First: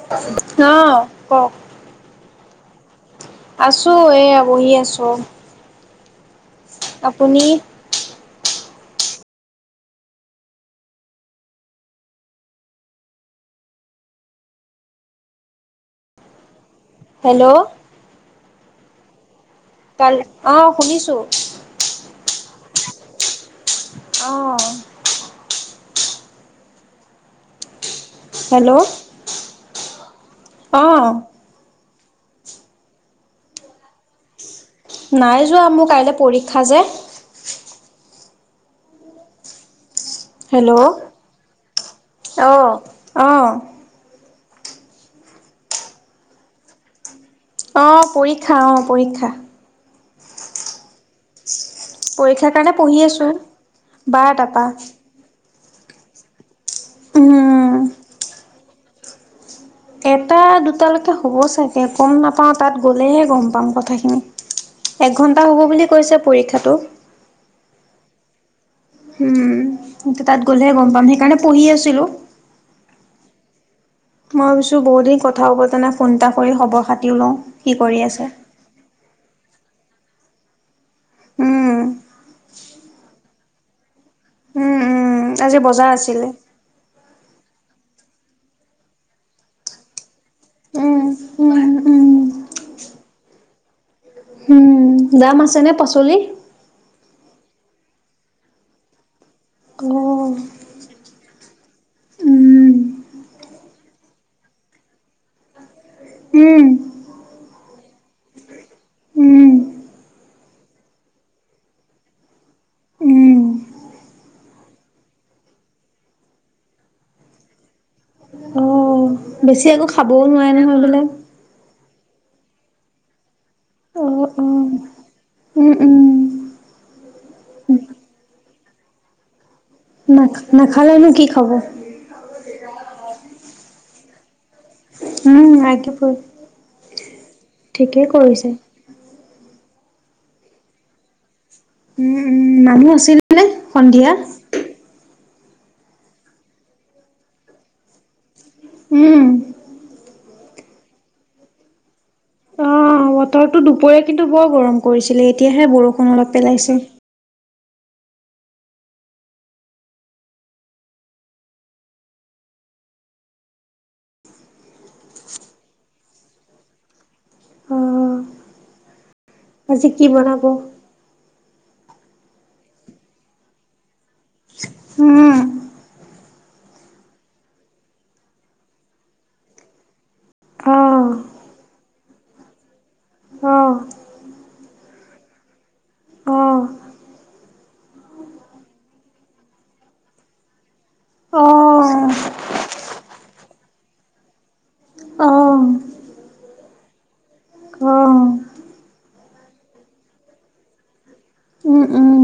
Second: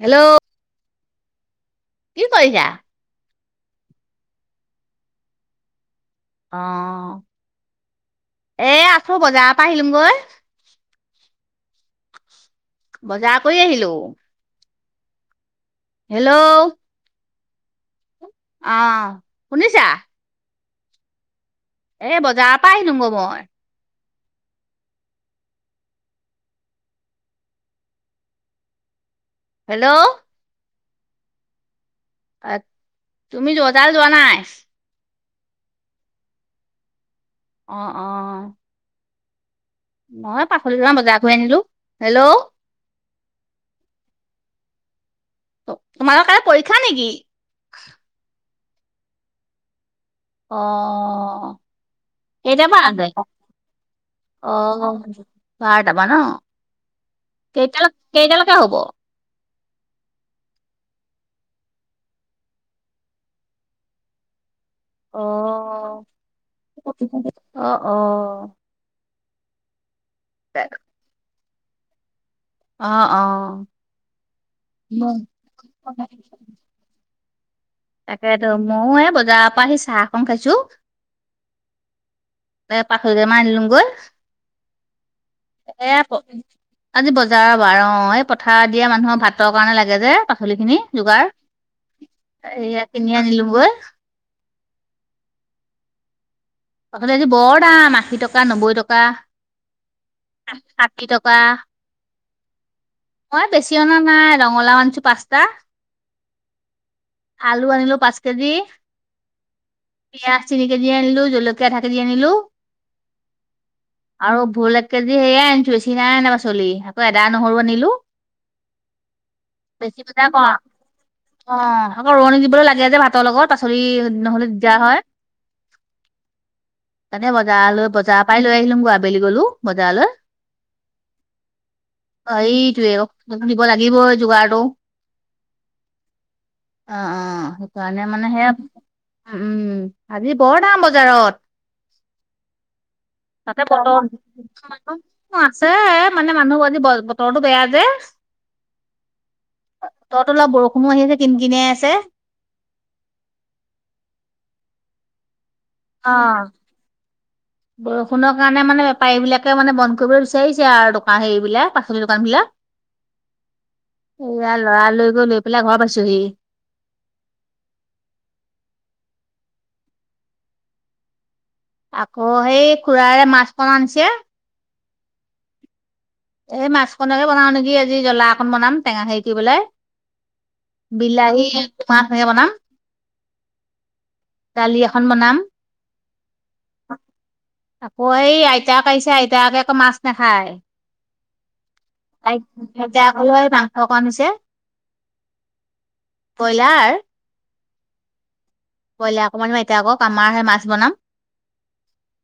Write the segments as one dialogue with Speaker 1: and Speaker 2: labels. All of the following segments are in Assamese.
Speaker 1: হেল্ল'
Speaker 2: অহ কওক।
Speaker 1: কি কৰিছা?
Speaker 2: আছোঁ এইয়া বহি আছোঁ।
Speaker 1: অ',
Speaker 2: আপুনি।
Speaker 1: এ আছোঁ বজাৰ পৰা আহিলোংগৈ। বজাৰ কৰি আহিলোঁ। হেল্ল'।
Speaker 2: হেল্ল'।
Speaker 1: অ', শুনিছা।
Speaker 2: কাল অ', শুনিছোঁ।
Speaker 1: এই বজাৰৰ পৰা আহিলোং গৈ' মই
Speaker 2: অহ। হেল্ল'।
Speaker 1: হেল্ল'।
Speaker 2: অ'।
Speaker 1: অ', তুমি জজাল যোৱা নাই।
Speaker 2: নাই যোৱা মোৰ কাইলৈ পৰীক্ষা যে
Speaker 1: অ', অ'। নহয়
Speaker 2: হেল্ল'
Speaker 1: পাখলি ত বজাৰ আনিলো হেল্ল'।
Speaker 2: অহ।
Speaker 1: তোমাৰ কা পৰীক্ষা নেকি?
Speaker 2: অ', পৰীক্ষা অ', পৰীক্ষা।
Speaker 1: অ'।
Speaker 2: পৰীক্ষাৰ
Speaker 1: কেইতাৰ
Speaker 2: কাৰণে
Speaker 1: পৰা আছে
Speaker 2: পঢ়ি
Speaker 1: যায়,
Speaker 2: আছো বাৰটাৰ পৰা
Speaker 1: অহ। বাৰটাপা ন
Speaker 2: উম,
Speaker 1: কেইটালৈ কেইটালৈকে হ'ব।
Speaker 2: এটা দুটালৈকে হ'ব চাগে গম নাপাওঁ তাত গ'লেহে গম পাম কথাখিনি এঘন্টা হ'ব বুলি কৈছে পৰীক্ষাটো
Speaker 1: অ', অ'।
Speaker 2: এয়া তাত গ'লেহে গম পাম সেইকাৰণে পঢ়ি আছিলোঁ।
Speaker 1: অ', অ'।
Speaker 2: মই ভাবিছোঁ বহুতদিন কথা পতা নাই
Speaker 1: অ'।
Speaker 2: ফোন এটা কৰি খবৰ খাতিও লওঁ কি কৰি আছে।
Speaker 1: মই এ বজাৰৰ পৰা আহি চাহ অকন খাইছোঁ।
Speaker 2: উম।
Speaker 1: এ পাখৰিকে মাৰ আনিলোঙগৈ
Speaker 2: উম, উম, আজি বজাৰ
Speaker 1: এ
Speaker 2: আছিলে।
Speaker 1: আজি বজাৰৰ বাৰ অ', এই পথাৰ দিয়া মানুহৰ ভাতৰ কাৰণে লাগে যে পাচলি খিনি
Speaker 2: উম,
Speaker 1: যোগাৰ।
Speaker 2: উম, উম।
Speaker 1: এইয়া কিনি আনিলো গৈ।
Speaker 2: উ দাম আছে নে পাচলিৰ।
Speaker 1: পাচলি আজি বৰ দাম আশী টকা নব্বৈ টকা।
Speaker 2: উ।
Speaker 1: ষাঠি টকা।
Speaker 2: উম।
Speaker 1: মই বেছি অনা নাই ৰঙালাও আনিছো পাঁচটা।
Speaker 2: উম।
Speaker 1: আলু আনিলো পাঁচ কেজি।
Speaker 2: উম,
Speaker 1: পিয়াজ তিনি কেজি দি আনিলো জলকীয়া আধা কেজি দি আনিলোঁ।
Speaker 2: উম।
Speaker 1: আৰু ভুল এক কেজি হেয়াই আনিছোঁ বেছি নাই আনে পাচলি আকৌ এদা নহৰু আনিলো।
Speaker 2: অ', একো
Speaker 1: বেছি
Speaker 2: খাবও
Speaker 1: [unintelligible] অ'।
Speaker 2: নোৱাৰে নহয় বোলে।
Speaker 1: আকৌ ৰোৱণী দিবলৈ লাগে যে ভাতৰ লগত পাচলি
Speaker 2: অ',
Speaker 1: নহ'লে
Speaker 2: অ',
Speaker 1: দিগদাৰ হয়।
Speaker 2: উম, উম।
Speaker 1: মানে বজাৰ লৈ, বজাৰপৰাই লৈ আহিলোম গৈ আবেলি গলোঁ।
Speaker 2: না, নাখালেনো কি খাব।
Speaker 1: অ' এইটোৱে, অকন দিব লাগিব এই যোগাৰটো।
Speaker 2: উম, আইত'পু।
Speaker 1: অ', অ' সেইকাৰণে মানে সেয়া, উম, আজি বৰ দাম বজাৰত।
Speaker 2: উম, উম, মানুহ আছিলনে
Speaker 1: তাতে বতৰ
Speaker 2: সন্ধিয়া?
Speaker 1: আছে মানে মানুহ আজি বতৰটো বেয়া যে।
Speaker 2: উম।
Speaker 1: তহঁতৰ অলপ বৰষুণো আহি আছে, কিন কিনাই আছে।
Speaker 2: অ' বতৰটো দুপৰীয়া কিন্তু বৰ গৰম কৰিছিলে এতিয়াহে বৰষু
Speaker 1: অ'।
Speaker 2: উ
Speaker 1: বৰষুণৰ কাৰণে মানে বেপাৰীবিলাকে মানে বন্ধ কৰিবলৈ বিচাৰিছে আৰু দোকান হেৰিবিলাক পাচলি দোকানবিলাক।
Speaker 2: অ
Speaker 1: এইয়া লৰা লৰি কৈ লৈ পেলাই ঘৰ পাইছোহি।
Speaker 2: অ', আজি কি বনাব?
Speaker 1: আকৌ সেই খুুৰাৰে মাছ কন আনিছে
Speaker 2: উম
Speaker 1: এই মাছখনকে বনাও নেকি আজি, জ্বলা অকন বনাম, টেঙা হেৰি দি পেনাই।
Speaker 2: অ
Speaker 1: বিলাহী মাছেৰে বনাম।
Speaker 2: অ
Speaker 1: ডালি এখন বনাম।
Speaker 2: অ
Speaker 1: আকৌ এই আইতাক আহিছে, আইতাক আকৌ মাছ নাখায়।
Speaker 2: অ',
Speaker 1: আইতাক লৈ এই মাংস অকণ আনিছে।
Speaker 2: অ',
Speaker 1: বইলাৰ?
Speaker 2: অ',
Speaker 1: বইলাৰ অকণমান এতিয়া আকৌ আমাৰহে মাছ বনাম।
Speaker 2: উম, উম। হুম।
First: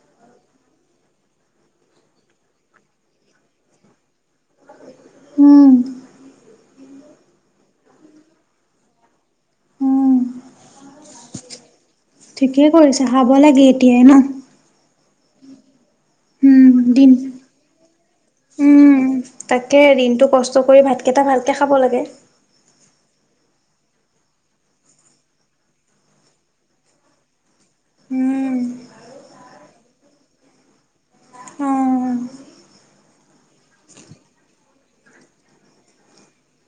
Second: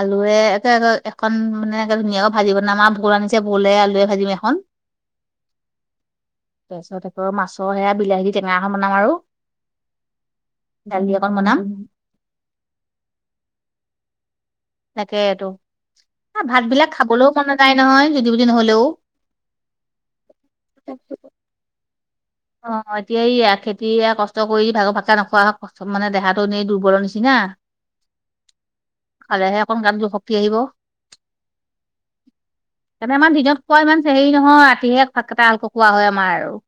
Speaker 1: আলুৱে একে এখন মানে ধুনীয়াকৈ ভাজি বনাম আৰু ভোল আনিছে, ভোলে আলুৱে ভাজিম এখন।
Speaker 2: উম।
Speaker 1: তাৰপিছত আকৌ মাছৰ সেয়া বিলাহী দি টেঙা এখন বনাম আৰু।
Speaker 2: উম
Speaker 1: ডালি অকণ বনাম।
Speaker 2: ঠিকেই কৰিছে, খাব লাগে এতিয়াই ন'।
Speaker 1: তাকেইতো, আ,
Speaker 2: উম
Speaker 1: ভাতবিলাক
Speaker 2: দিন
Speaker 1: খাবলৈও মন নাযায় নহয় জুতি যদি নহ'লেও।
Speaker 2: তাকেই দিনটো কষ্ট কৰি ভাতকেইটা ভালকে খাব লাগে।
Speaker 1: অ' এতিয়াে এইয়া খেতি কষ্ট কৰি ভাগৰ ভাকা নোখোৱাক চব মানে দেহাটো এনেই দুৰ্বলৰ নিচিনা।
Speaker 2: উম।
Speaker 1: খালেহে অকন গাত যোৰ শক্তি আহিব।
Speaker 2: অ
Speaker 1: তেন্তে আমাৰ দিনত খোৱা ইমান হেৰি নহয়, ৰাতিহে ভাতকেইটা হালক খোৱা হয় আমাৰ আৰু।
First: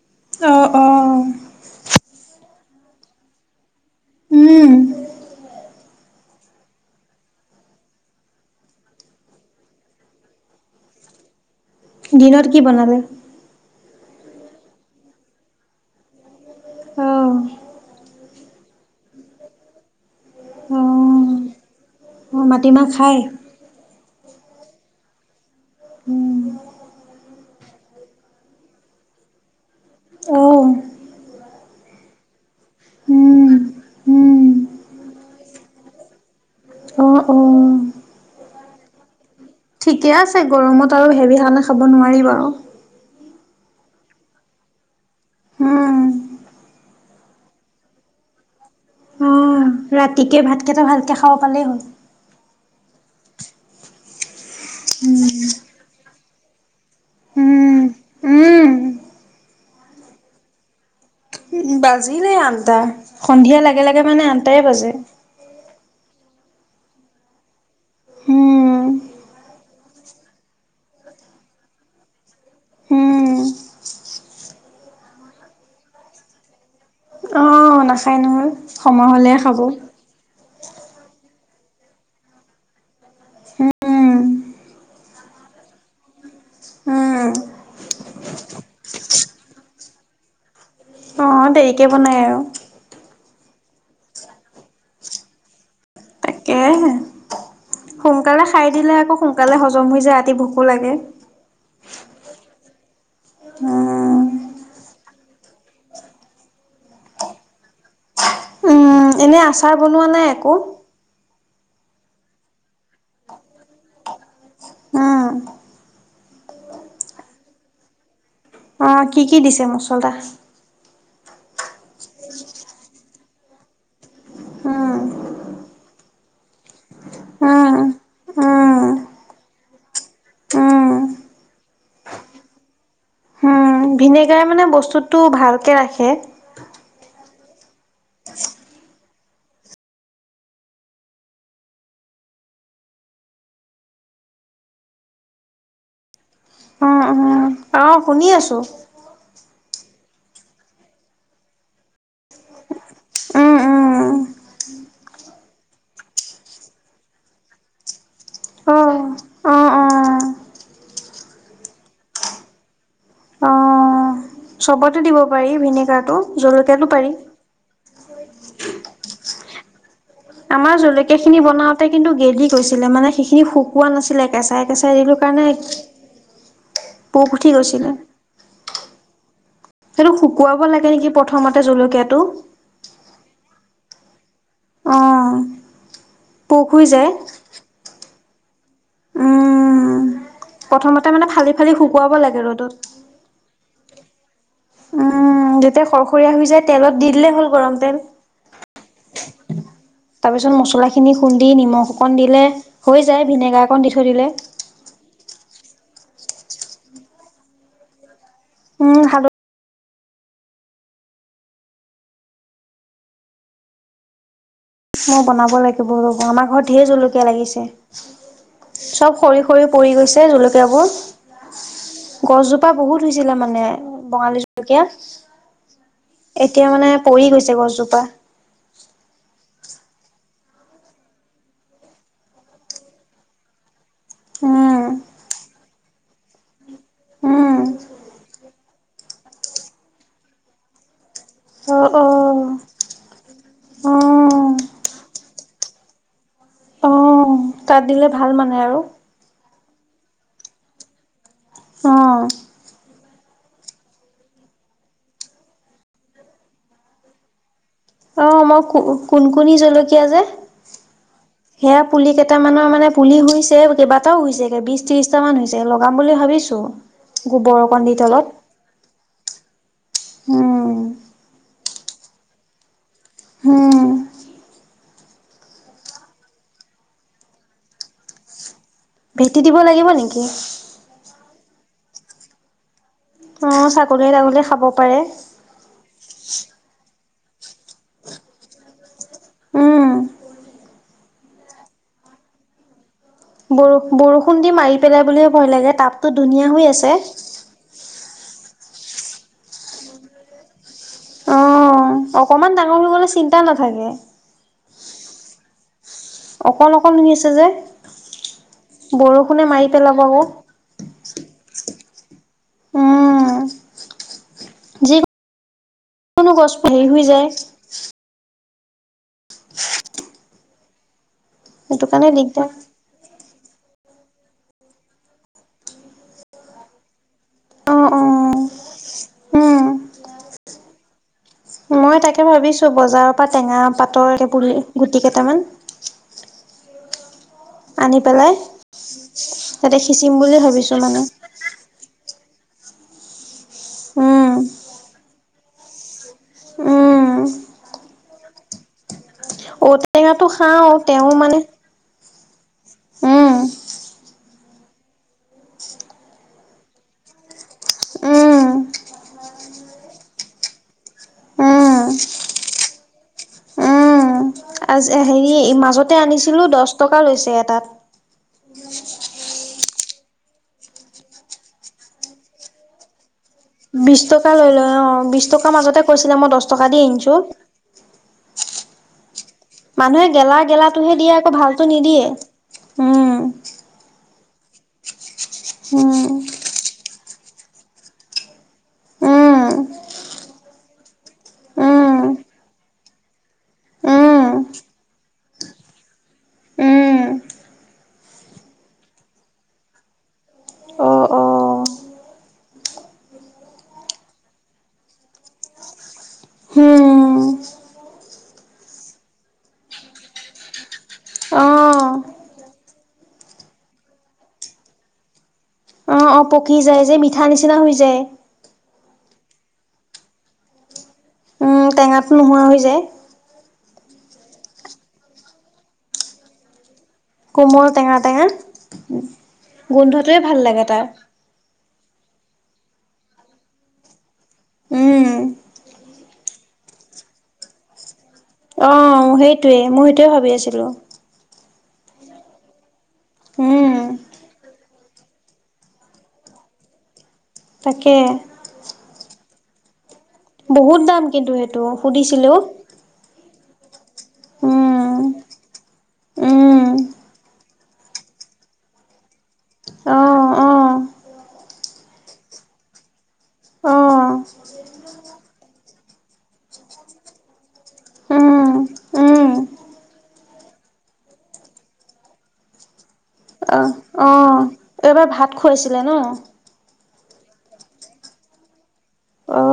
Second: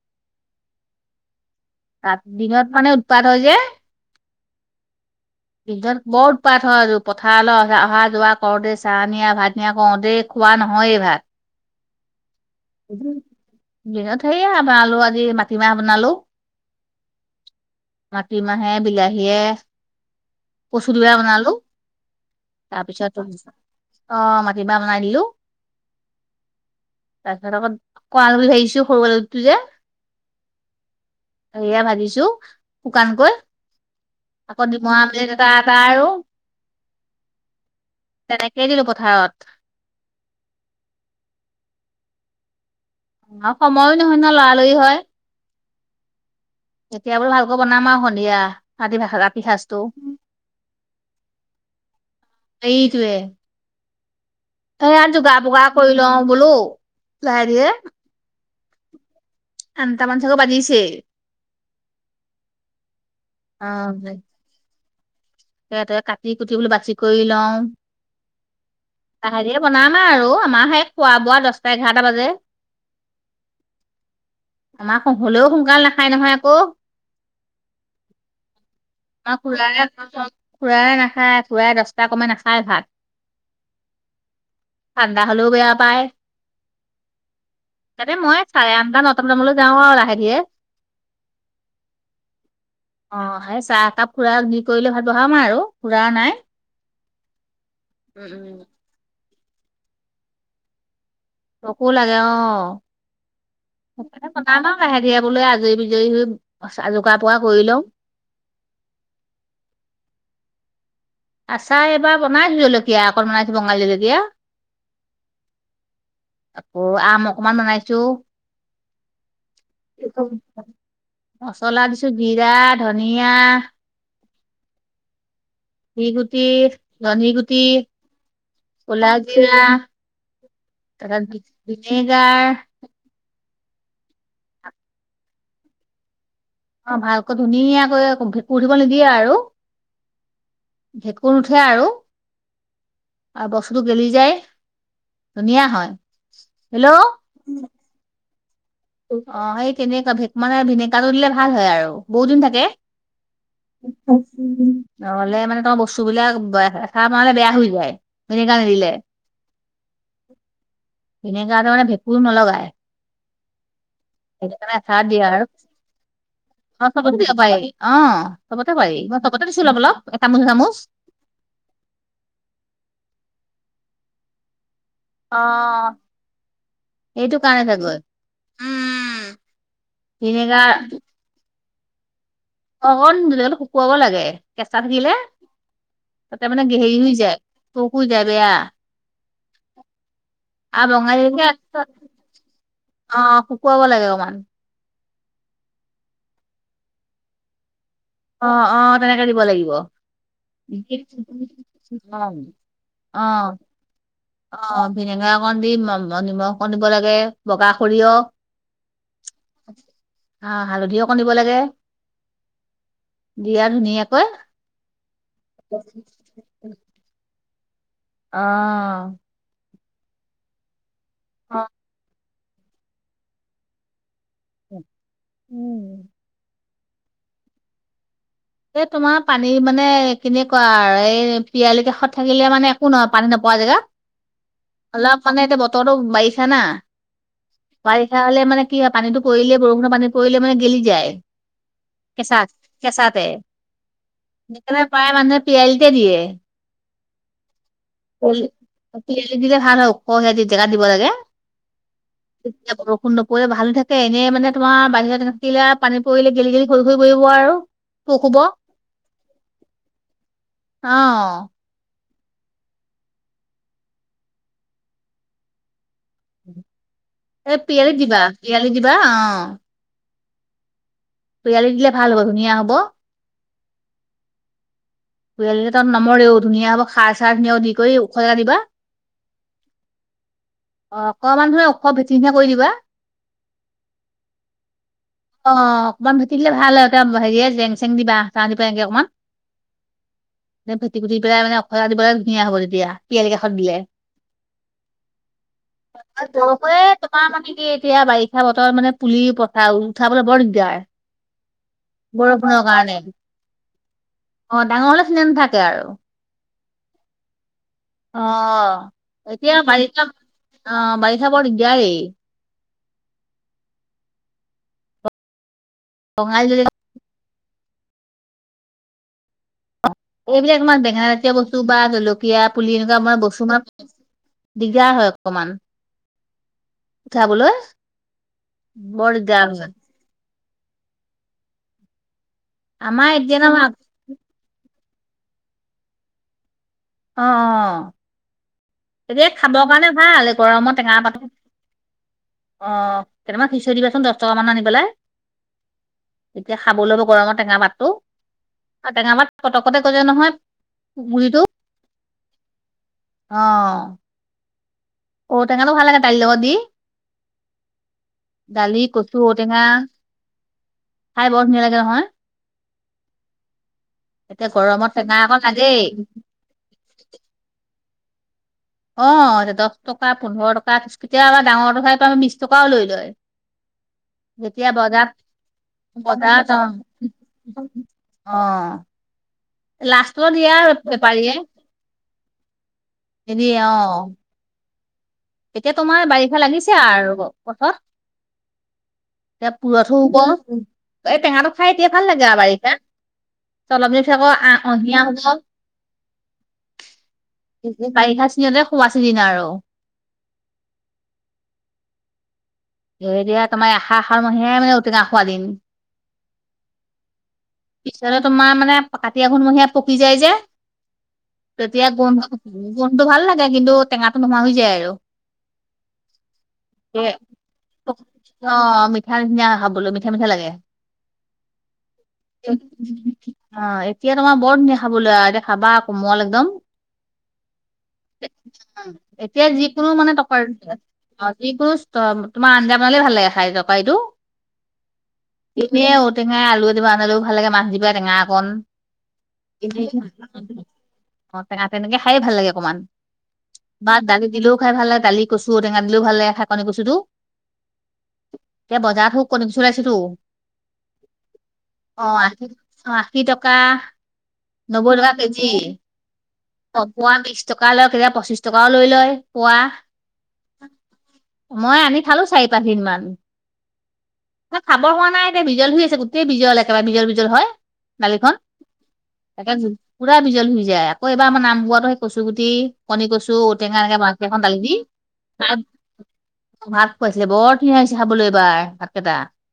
Speaker 2: অ', অ'।
Speaker 1: ৰাত দিনত মানে উৎপাত হয় যে।
Speaker 2: উম।
Speaker 1: দিগদৰ বৰ উৎপাত হয় আৰু পথাৰলৈ অহা যোৱা কৰোঁতে, চাহ নিয়া, ভাত নিয়া কৰোঁতেই খোৱা নহয়ে ভাত।
Speaker 2: দিনত কি বনালে?
Speaker 1: দিনত সেয়া আলু ভাজি মাত টিমাহ বনালো,
Speaker 2: অ',
Speaker 1: মাটিমাহে, বিলাহীয়ে
Speaker 2: অ',
Speaker 1: কচু দিবা বনালো,
Speaker 2: অ', মাটিমাহ খায়।
Speaker 1: তাৰপিছত অ' মাটিমাহ বনাই দিলোঁ।
Speaker 2: উম,
Speaker 1: তাৰপিছত আকৌ কল আলু বুলি ভাবিছোঁ সৰুটো যে।
Speaker 2: অ',
Speaker 1: এয়া ভাজিছোঁ শুকানকৈ,
Speaker 2: উম, উম,
Speaker 1: আকৌ ডিমৰা বুলি তা তা আৰু
Speaker 2: অ', অ'।
Speaker 1: তেনেকেই দিলোঁ পথাৰত।
Speaker 2: ঠিকে আছে, গৰমত আৰু হেভি খাব নোৱাৰি বাৰু।
Speaker 1: অ'! সময়ো নহয়, নহয়, লৰালৰি হয়।
Speaker 2: উম,
Speaker 1: এতিয়া বোলে, ভালকৈ বনাম আৰু সন্ধিয়া।
Speaker 2: অ',
Speaker 1: [unintelligible]
Speaker 2: ৰাতিকে, ভাতকেইটা ভালকে খাব পালেই হ'ল।
Speaker 1: সেইটোৱে! এইয়া, যোগাৰ- বোগাৰ কৰি লওঁ বোলোঁ, লাহে-ধিৰে।
Speaker 2: উম, উম,
Speaker 1: আঠটামান চাগে বাজিছেই।
Speaker 2: বাজিলেই আঠটা, সন্ধিয়া
Speaker 1: অ
Speaker 2: লাগে-লাগে মানে, আঠটাই বাজে।
Speaker 1: ইয়াতে, কাটি-কুটি বোলোঁ, বাছি কৰি লওঁ।
Speaker 2: উম,
Speaker 1: এহাজিয়ে বনাম আৰু আমাৰহে খোৱা-বোৱা দহটা-এঘাৰটা বাজে।
Speaker 2: উম!
Speaker 1: আমাৰ হ'লেও, সোনকাল নাখায় নহয়, আকৌ।
Speaker 2: অ'! নাখায় নহয়, সময় হ'লেহে খাব।
Speaker 1: খুড়াই নাখায়, খুড়াই দহটা [unintelligible] নাখায় ভাত।
Speaker 2: উম,
Speaker 1: ঠাণ্ডা হ'লেও, বেয়া পায়।
Speaker 2: উম,
Speaker 1: তাতে, মই চাৰে আঠটা, নটামানত যাওঁ আৰু লাহে-ধিৰে।
Speaker 2: অ'! দেৰিকে বনায় আৰু।
Speaker 1: অ'! সেই চাহ একাপ খুড়াক, দি কৰিলে ভাল বহাম আৰু খুড়া নাই।
Speaker 2: তাকে
Speaker 1: উম
Speaker 2: সোনকালে
Speaker 1: উম
Speaker 2: খাই দিলে আকৌ, সোনকালে হজম হৈ যায়, ৰাতি ভোকোঁ লাগে।
Speaker 1: ভোকোঁ লাগে, অ'!
Speaker 2: উম,
Speaker 1: বনাম আৰু লাহে-ধিৰে বোলোঁ, আজৰি-বিজৰি হৈ [unintelligible] কৰি লওঁ।
Speaker 2: উম, এনেই আচাৰ বনোৱা নাই, একো?
Speaker 1: আচাৰ এইবাৰ বনাইছোঁ, জলকীয়া অকণ বনাইছোঁ, বঙালী জলকীয়া।
Speaker 2: উম,
Speaker 1: আকৌ, আম অকমান বনাইছোঁ।
Speaker 2: অ'! কি কি দিছে, মছলা?
Speaker 1: মছলা দিছোঁ, জিৰা -ধনিয়া।
Speaker 2: উম!
Speaker 1: মেথি গুটি, জোনি গুটি,
Speaker 2: উম, উম,
Speaker 1: ক'লা-জিৰা।
Speaker 2: উম।
Speaker 1: [unintelligible] ভিনেগাৰ।
Speaker 2: উম, ভিনেগাৰে মানে, বস্তুটো ভালকে ৰাখে।
Speaker 1: অ'! ভালকৈ, ধুনীয়াকৈ ভেঁকুৰ উঠিবলৈ, নিদিয়ে আৰু। ভেঁকুৰ নুঠে আৰু। আৰু বস্তুটো গেলি যায়, ধুনীয়া হয়!
Speaker 2: অ' অ'! অ'! শুনি আছোঁ।
Speaker 1: অ'! সেই তেনেকুৱা, [unintelligible] মানে, ভিনেগাৰটো দিলে ভাল হয় আৰু বহুত দিন থাকে।
Speaker 2: উম, উম,
Speaker 1: নহ'লে মানে, তোমাৰ বস্তুবিলাক, [unintelligible] বেয়া হৈ যায়। ভিনেগাৰ নিদিলে।
Speaker 2: অ', অ', অ',
Speaker 1: ভিনেগাৰটো মানে, ভেঁকুৰ নলগায়।
Speaker 2: অ'।
Speaker 1: সেইকাৰণে,
Speaker 2: চবতে
Speaker 1: আচাৰত
Speaker 2: দিব
Speaker 1: দিয়া আৰু
Speaker 2: পাৰি ভিনেগাৰটো, জলকীয়াতো
Speaker 1: অ'!
Speaker 2: পাৰি।
Speaker 1: চবতে দিব পাৰি। অ'! চবতে পাৰি, মই চবতে দিছোঁ, অলপ-অলপ।
Speaker 2: আমাৰ জলকীয়া খিনি, বনাওঁতে কিন্তু, গেলি গৈছিলে মানে। সেইখিনি, শুকোৱা নাছিলে, কেঁচাই- কেঁচাই দিলোঁ।
Speaker 1: অ
Speaker 2: সেইকাৰণে, পোক উঠি গৈছিলে।
Speaker 1: উম!
Speaker 2: সেইটো শুকুৱাব লাগে নেকি, প্ৰথমতে জলকীয়াটো?
Speaker 1: অকণ জলকীয়াটো শুকুৱাব লাগে। কেঁচা থাকিলে,
Speaker 2: অ'।
Speaker 1: তাতে মানে, হেৰি হৈ যায়। [unintelligible]
Speaker 2: উম,
Speaker 1: আৰু
Speaker 2: প্ৰথমতে মানে,
Speaker 1: বঙালীকে
Speaker 2: ফালি-ফালি শুকুৱাব লাগে, ৰ'দত।
Speaker 1: অ'! শুকুৱাব লাগে, অকমান।
Speaker 2: উম! যেতিয়া, খৰখৰিয়া হৈ যায়, তেলত দি দিলে হ'ল, গৰম তেল।
Speaker 1: অ অ তেনেকে দিব লাগিব।
Speaker 2: তাৰপিছত মছলাখিনি খুন্দি নিমখ অকণ দিলে হৈ
Speaker 1: অ
Speaker 2: যায় ভিনেগাৰ অকণ দি থৈ দিলে।
Speaker 1: অ ভেনেগাৰ অকণ দিম নিমখ অকণ দিব লাগে বগা সৰিয়হ,
Speaker 2: উম হাল
Speaker 1: হা-হালধিওক দিব লাগে। দিয়া ধুনীয়াকৈ
Speaker 2: মই বনাব লাগিব ৰব আমাৰ ঘৰত ঢেৰ জলকীয়া লাগিছে।
Speaker 1: অ
Speaker 2: চব সৰি পৰি গৈছে জলকীয় বোৰ।
Speaker 1: অ
Speaker 2: গছজোপা বহুত হৈছিলে মানে বঙালী
Speaker 1: উম।
Speaker 2: এতিয়া মানে পৰি গৈছে গছজোপা।
Speaker 1: এই তোমাৰ পানী মানে কেনেকুৱা এই পয়ালিৰ কাষত থাকিলে মানে একো নহয় পানী নপোৱা
Speaker 2: উম,
Speaker 1: জেগাত। অলপ মানে এতিয়া বতৰটো বাঢ়িছো না।
Speaker 2: উম,
Speaker 1: বাৰিষা হ'লে মানে কি হয়, পানীটো পৰিলে বৰষুণৰ পানী পৰিলে মানে গেলি যায়।
Speaker 2: অ অ।
Speaker 1: কেচা কেচাতে।
Speaker 2: অ'।
Speaker 1: নিকে পায় মানুহে পিয়ালিতে দিয়ে।
Speaker 2: অ', তাত দিলে ভাল মানে আৰু।
Speaker 1: পিয়ালিত দিলে ভাল হয়, ওখ সিহতি জেগা দিব লাগে।
Speaker 2: অ।
Speaker 1: তেতিয়া বৰষুণ নপৰিলে ভালে থাকে। এনেই মানে তোমাৰ বাহিৰত থাকিলে পানী পৰিলে গেলি গেলি সৰি সৰি পৰিব আৰু।
Speaker 2: অ মই কোন-কোনী জলকীয়া যে। সেয়া পুলি কেইটামানৰ মানে পুলি হৈছে, কেইবটাও হৈছেগে, বিশ ত্ৰিশটা মান হৈছে। লগাব বুলি ভাবিছো গোবৰ
Speaker 1: এই
Speaker 2: অকণ দি
Speaker 1: পিৰালিত দিবা
Speaker 2: তলত
Speaker 1: পিৰালিত দিবা অ
Speaker 2: উম।
Speaker 1: পিৰালিত দিলে ভাল হ'ব, ধুনীয়া হ'ব।
Speaker 2: হম।
Speaker 1: পয়ালি তাত নমৰেও, ধুনীয়া হ'ব সাৰ-চাৰ [unintelligible]
Speaker 2: ভেটি দিব লাগিব নেকি?
Speaker 1: অ অকমানুহ ওখ ভেটি নিচনা কৰি দিবা।
Speaker 2: অ ছাগলী-তাগলী খাব পাৰে।
Speaker 1: অ অকণমান ভেট দিলে ভাল হয়। হেৰিয় জেং-চেং দিবা, [unintelligible] অকনমান।
Speaker 2: উম।
Speaker 1: [unintelligible] ধুনীয়া হ'ব তেতিয়া পিৰালি কাষত দিলে
Speaker 2: ব-বৰষুণ দি মাৰি পেলাই বুলিহে ভয় লাগে, তাপতো ধুনীয়া হৈ
Speaker 1: বৰষুণে
Speaker 2: আছে।
Speaker 1: [unintelligible] এতিয়া বাৰিষা বতৰ মানে পুলি পথা উঠাবলৈ বৰ দিগদাৰ।
Speaker 2: অকনমান
Speaker 1: বৰষুণৰ
Speaker 2: ডাঙৰ হৈ
Speaker 1: কাৰণে
Speaker 2: গলে চিন্তা নাথাকে।
Speaker 1: অ ডাঙৰ হ'লে চিন্তা নাথাকে আৰু।
Speaker 2: অক অক নি আছে যে।
Speaker 1: অ
Speaker 2: বৰষুণে
Speaker 1: এতিয়া
Speaker 2: মাৰি পেলাব
Speaker 1: বাৰিষা
Speaker 2: আকৌ।
Speaker 1: অ বাৰিষা বৰ দিদাৰি।
Speaker 2: উম, [unintelligible]
Speaker 1: বঙালী
Speaker 2: গছ
Speaker 1: জলকীয়া
Speaker 2: হেৰি হৈ যায়।
Speaker 1: এইবিলাক তোমাৰ বেঙা জাতীয় বস্তু বা
Speaker 2: সেইটো কাৰণে
Speaker 1: জলকীয়া
Speaker 2: দিগদাৰ।
Speaker 1: পুলি এনেকুৱা আমাৰ বস্তু মা দিগদাৰ হয় অকমান। উঠাবলৈ
Speaker 2: অ', অ',
Speaker 1: বৰ দিগদাৰ
Speaker 2: উম।
Speaker 1: হয়।
Speaker 2: মই তাকে ভাবিছোঁ
Speaker 1: আমাৰ
Speaker 2: বজাৰৰ পৰা
Speaker 1: এতিয়া ন
Speaker 2: টেঙা
Speaker 1: অ'
Speaker 2: পাটৰ পুলি গুটি কেইটামান।
Speaker 1: অ অ।
Speaker 2: আনি পেলাই
Speaker 1: এতিযায় খাবৰ
Speaker 2: তাতে
Speaker 1: কাৰণে
Speaker 2: সিঁচিম
Speaker 1: ভাল
Speaker 2: বুলি ভাবিছোঁ
Speaker 1: গৰমৰ টেঙা
Speaker 2: মানে
Speaker 1: পাতো অ কেইটামান সিচৈ দিবাচোন দহ
Speaker 2: উম,
Speaker 1: টকা মান আনি পেলাই। এতিয়া খাব লব
Speaker 2: উম।
Speaker 1: গৰমৰ টেঙা পাতটো। আৰু টেঙাপাত
Speaker 2: ঔটেঙাটো খাওঁ তেওঁ মানে
Speaker 1: [unintelligible]
Speaker 2: [inaudible]
Speaker 1: অ'। ঔটেঙাতো ভাল লাগে দালি লগত দি।
Speaker 2: উম।
Speaker 1: দালি কচু ঔ টেঙা খাই বৰ ধুনিয়া লাগে
Speaker 2: উম
Speaker 1: নহয়। এতিয়া
Speaker 2: আজ
Speaker 1: গৰমত টেঙা অকণ
Speaker 2: হেৰি
Speaker 1: লাগেই
Speaker 2: মাজতে আনিছিলোঁ, দহ টকা লৈছে এটাত।
Speaker 1: অ' এ দহ টকা পোন্ধৰ টকা বিশ টকিয়া ডাঙৰ খাই, আমি বিশ টকাও লৈ লয়।
Speaker 2: বিশ টকা লৈ
Speaker 1: এতিয়া
Speaker 2: লয় অ
Speaker 1: বজাৰ,
Speaker 2: বিশ টকাৰ মাজতে কৈছিলে মই দহ
Speaker 1: বজাৰত
Speaker 2: টকা দি আনিছো।
Speaker 1: অ'। অ'।
Speaker 2: মানুহে
Speaker 1: লাষ্টত
Speaker 2: গেলা
Speaker 1: দিয়ে আৰু
Speaker 2: গেলাটোহে দিয়ে, আকৌ
Speaker 1: বেপাৰীয়ে
Speaker 2: ভালতটো নিদিয়ে, উম।
Speaker 1: নিদিয়ে অ'। এতিয়া তোমাৰ
Speaker 2: উম।
Speaker 1: বাৰিষা লাগিছো আৰু পথত।
Speaker 2: উম
Speaker 1: এতিয়া পুৰঠো হব, এই টেঙাটো খাই এতিয়া ভাল
Speaker 2: উম
Speaker 1: লাগে আৰু বাৰিষাত। অলপ দেৰি পিছত
Speaker 2: উম
Speaker 1: আকৌ আ ক অধিয়া হব।
Speaker 2: উম
Speaker 1: বাৰিষা চিজনতে খুৱা চিজিন আৰু।
Speaker 2: অ অ
Speaker 1: এ এতিয়া তোমাৰ এশাশাৰ মহীয়াই মানে ঔটেঙা খোৱা দিন।
Speaker 2: হম।
Speaker 1: পিছতে তোমাৰ মানে, কাতি আঘোণ মহীয়া পকি যায় যে।
Speaker 2: অ
Speaker 1: তেতিয়া গোন্ধ, গোন্ধটো ভাল লাগে কিন্তু টেঙাটো নোমোৱা হৈ যায় আৰু।
Speaker 2: অ অ' পকি যায় যে, মিঠা নিচিনা হৈ যায়
Speaker 1: অ', মিঠা নিছিনা খাবলৈ, মিঠা মিঠা লাগে। [inaudible]
Speaker 2: উম টেঙাটো নোহোৱা হৈ যায়।
Speaker 1: অ' এতিয়া তোমাৰ বৰ ধুনীয়া খাবলৈ, আৰু এতিয়া খাবা কোমল একদম।
Speaker 2: কোমল টেঙা টেঙা
Speaker 1: এতিয়া যিকোনো
Speaker 2: গোন্ধটোৱে
Speaker 1: মানে
Speaker 2: ভাল
Speaker 1: টকাৰ
Speaker 2: লাগে তাৰ
Speaker 1: অ' যিবোৰ তোমাৰ আঞ্জা বনালে ভাল লাগে খাই তৰকাৰীটো।
Speaker 2: উম।
Speaker 1: এনে ঔটেঙ আলু এ দি বনালও ভাল লাগে, মাছ দিবা টেঙা অকণ
Speaker 2: অ' সেইটোৱে, মই সেইটোয়ে ভাবি আছিলো।
Speaker 1: অ' তেনেকে খায়ে ভাল লাগে অকমান।
Speaker 2: উম,
Speaker 1: বা দালি দিলেও খাই ভাল লাগে, দালি কচু ঔ টেঙা দিলেও ভাল লাগে খায় শা কচু টো।
Speaker 2: তাকে।
Speaker 1: এতিয়া বজাৰত হ কণ চলাইছেতো।
Speaker 2: বহুত দাম কিন্তু সেইটো সুধিছিলো।
Speaker 1: আশী টকা, নবৈ
Speaker 2: উম,
Speaker 1: টকা কেজি।
Speaker 2: উম।
Speaker 1: অ' পোৱা বিশ টকা লয়, কেতিয়া পঁচিশ টকাও লৈ লয় পোৱা।
Speaker 2: অ', অ',
Speaker 1: মই আনি খালো চাৰি পাঁচ দিন মান।
Speaker 2: অ',
Speaker 1: খাব হোৱা নাই, এতিয়া বিজল হৈ আছে, গোটেই বিজল একেবাৰে বিজল বিজল হয়। দালিখন,
Speaker 2: উম, উম,
Speaker 1: এটা পুৰা বিজল হৈ যায়, আকৌ এবাৰ আমাৰ নাম বোৱা সেই কচু গুটি, কনি কচু
Speaker 2: অ',
Speaker 1: ঔটেঙা এনেকা মা সেইখন দালিত দি, তাত
Speaker 2: জানো।
Speaker 1: ভাত খোৱাইছিলে, বৰ [unintelligible] হৈছে খাবলৈ এইবাৰ ভাতকেইটা।
Speaker 2: অ'।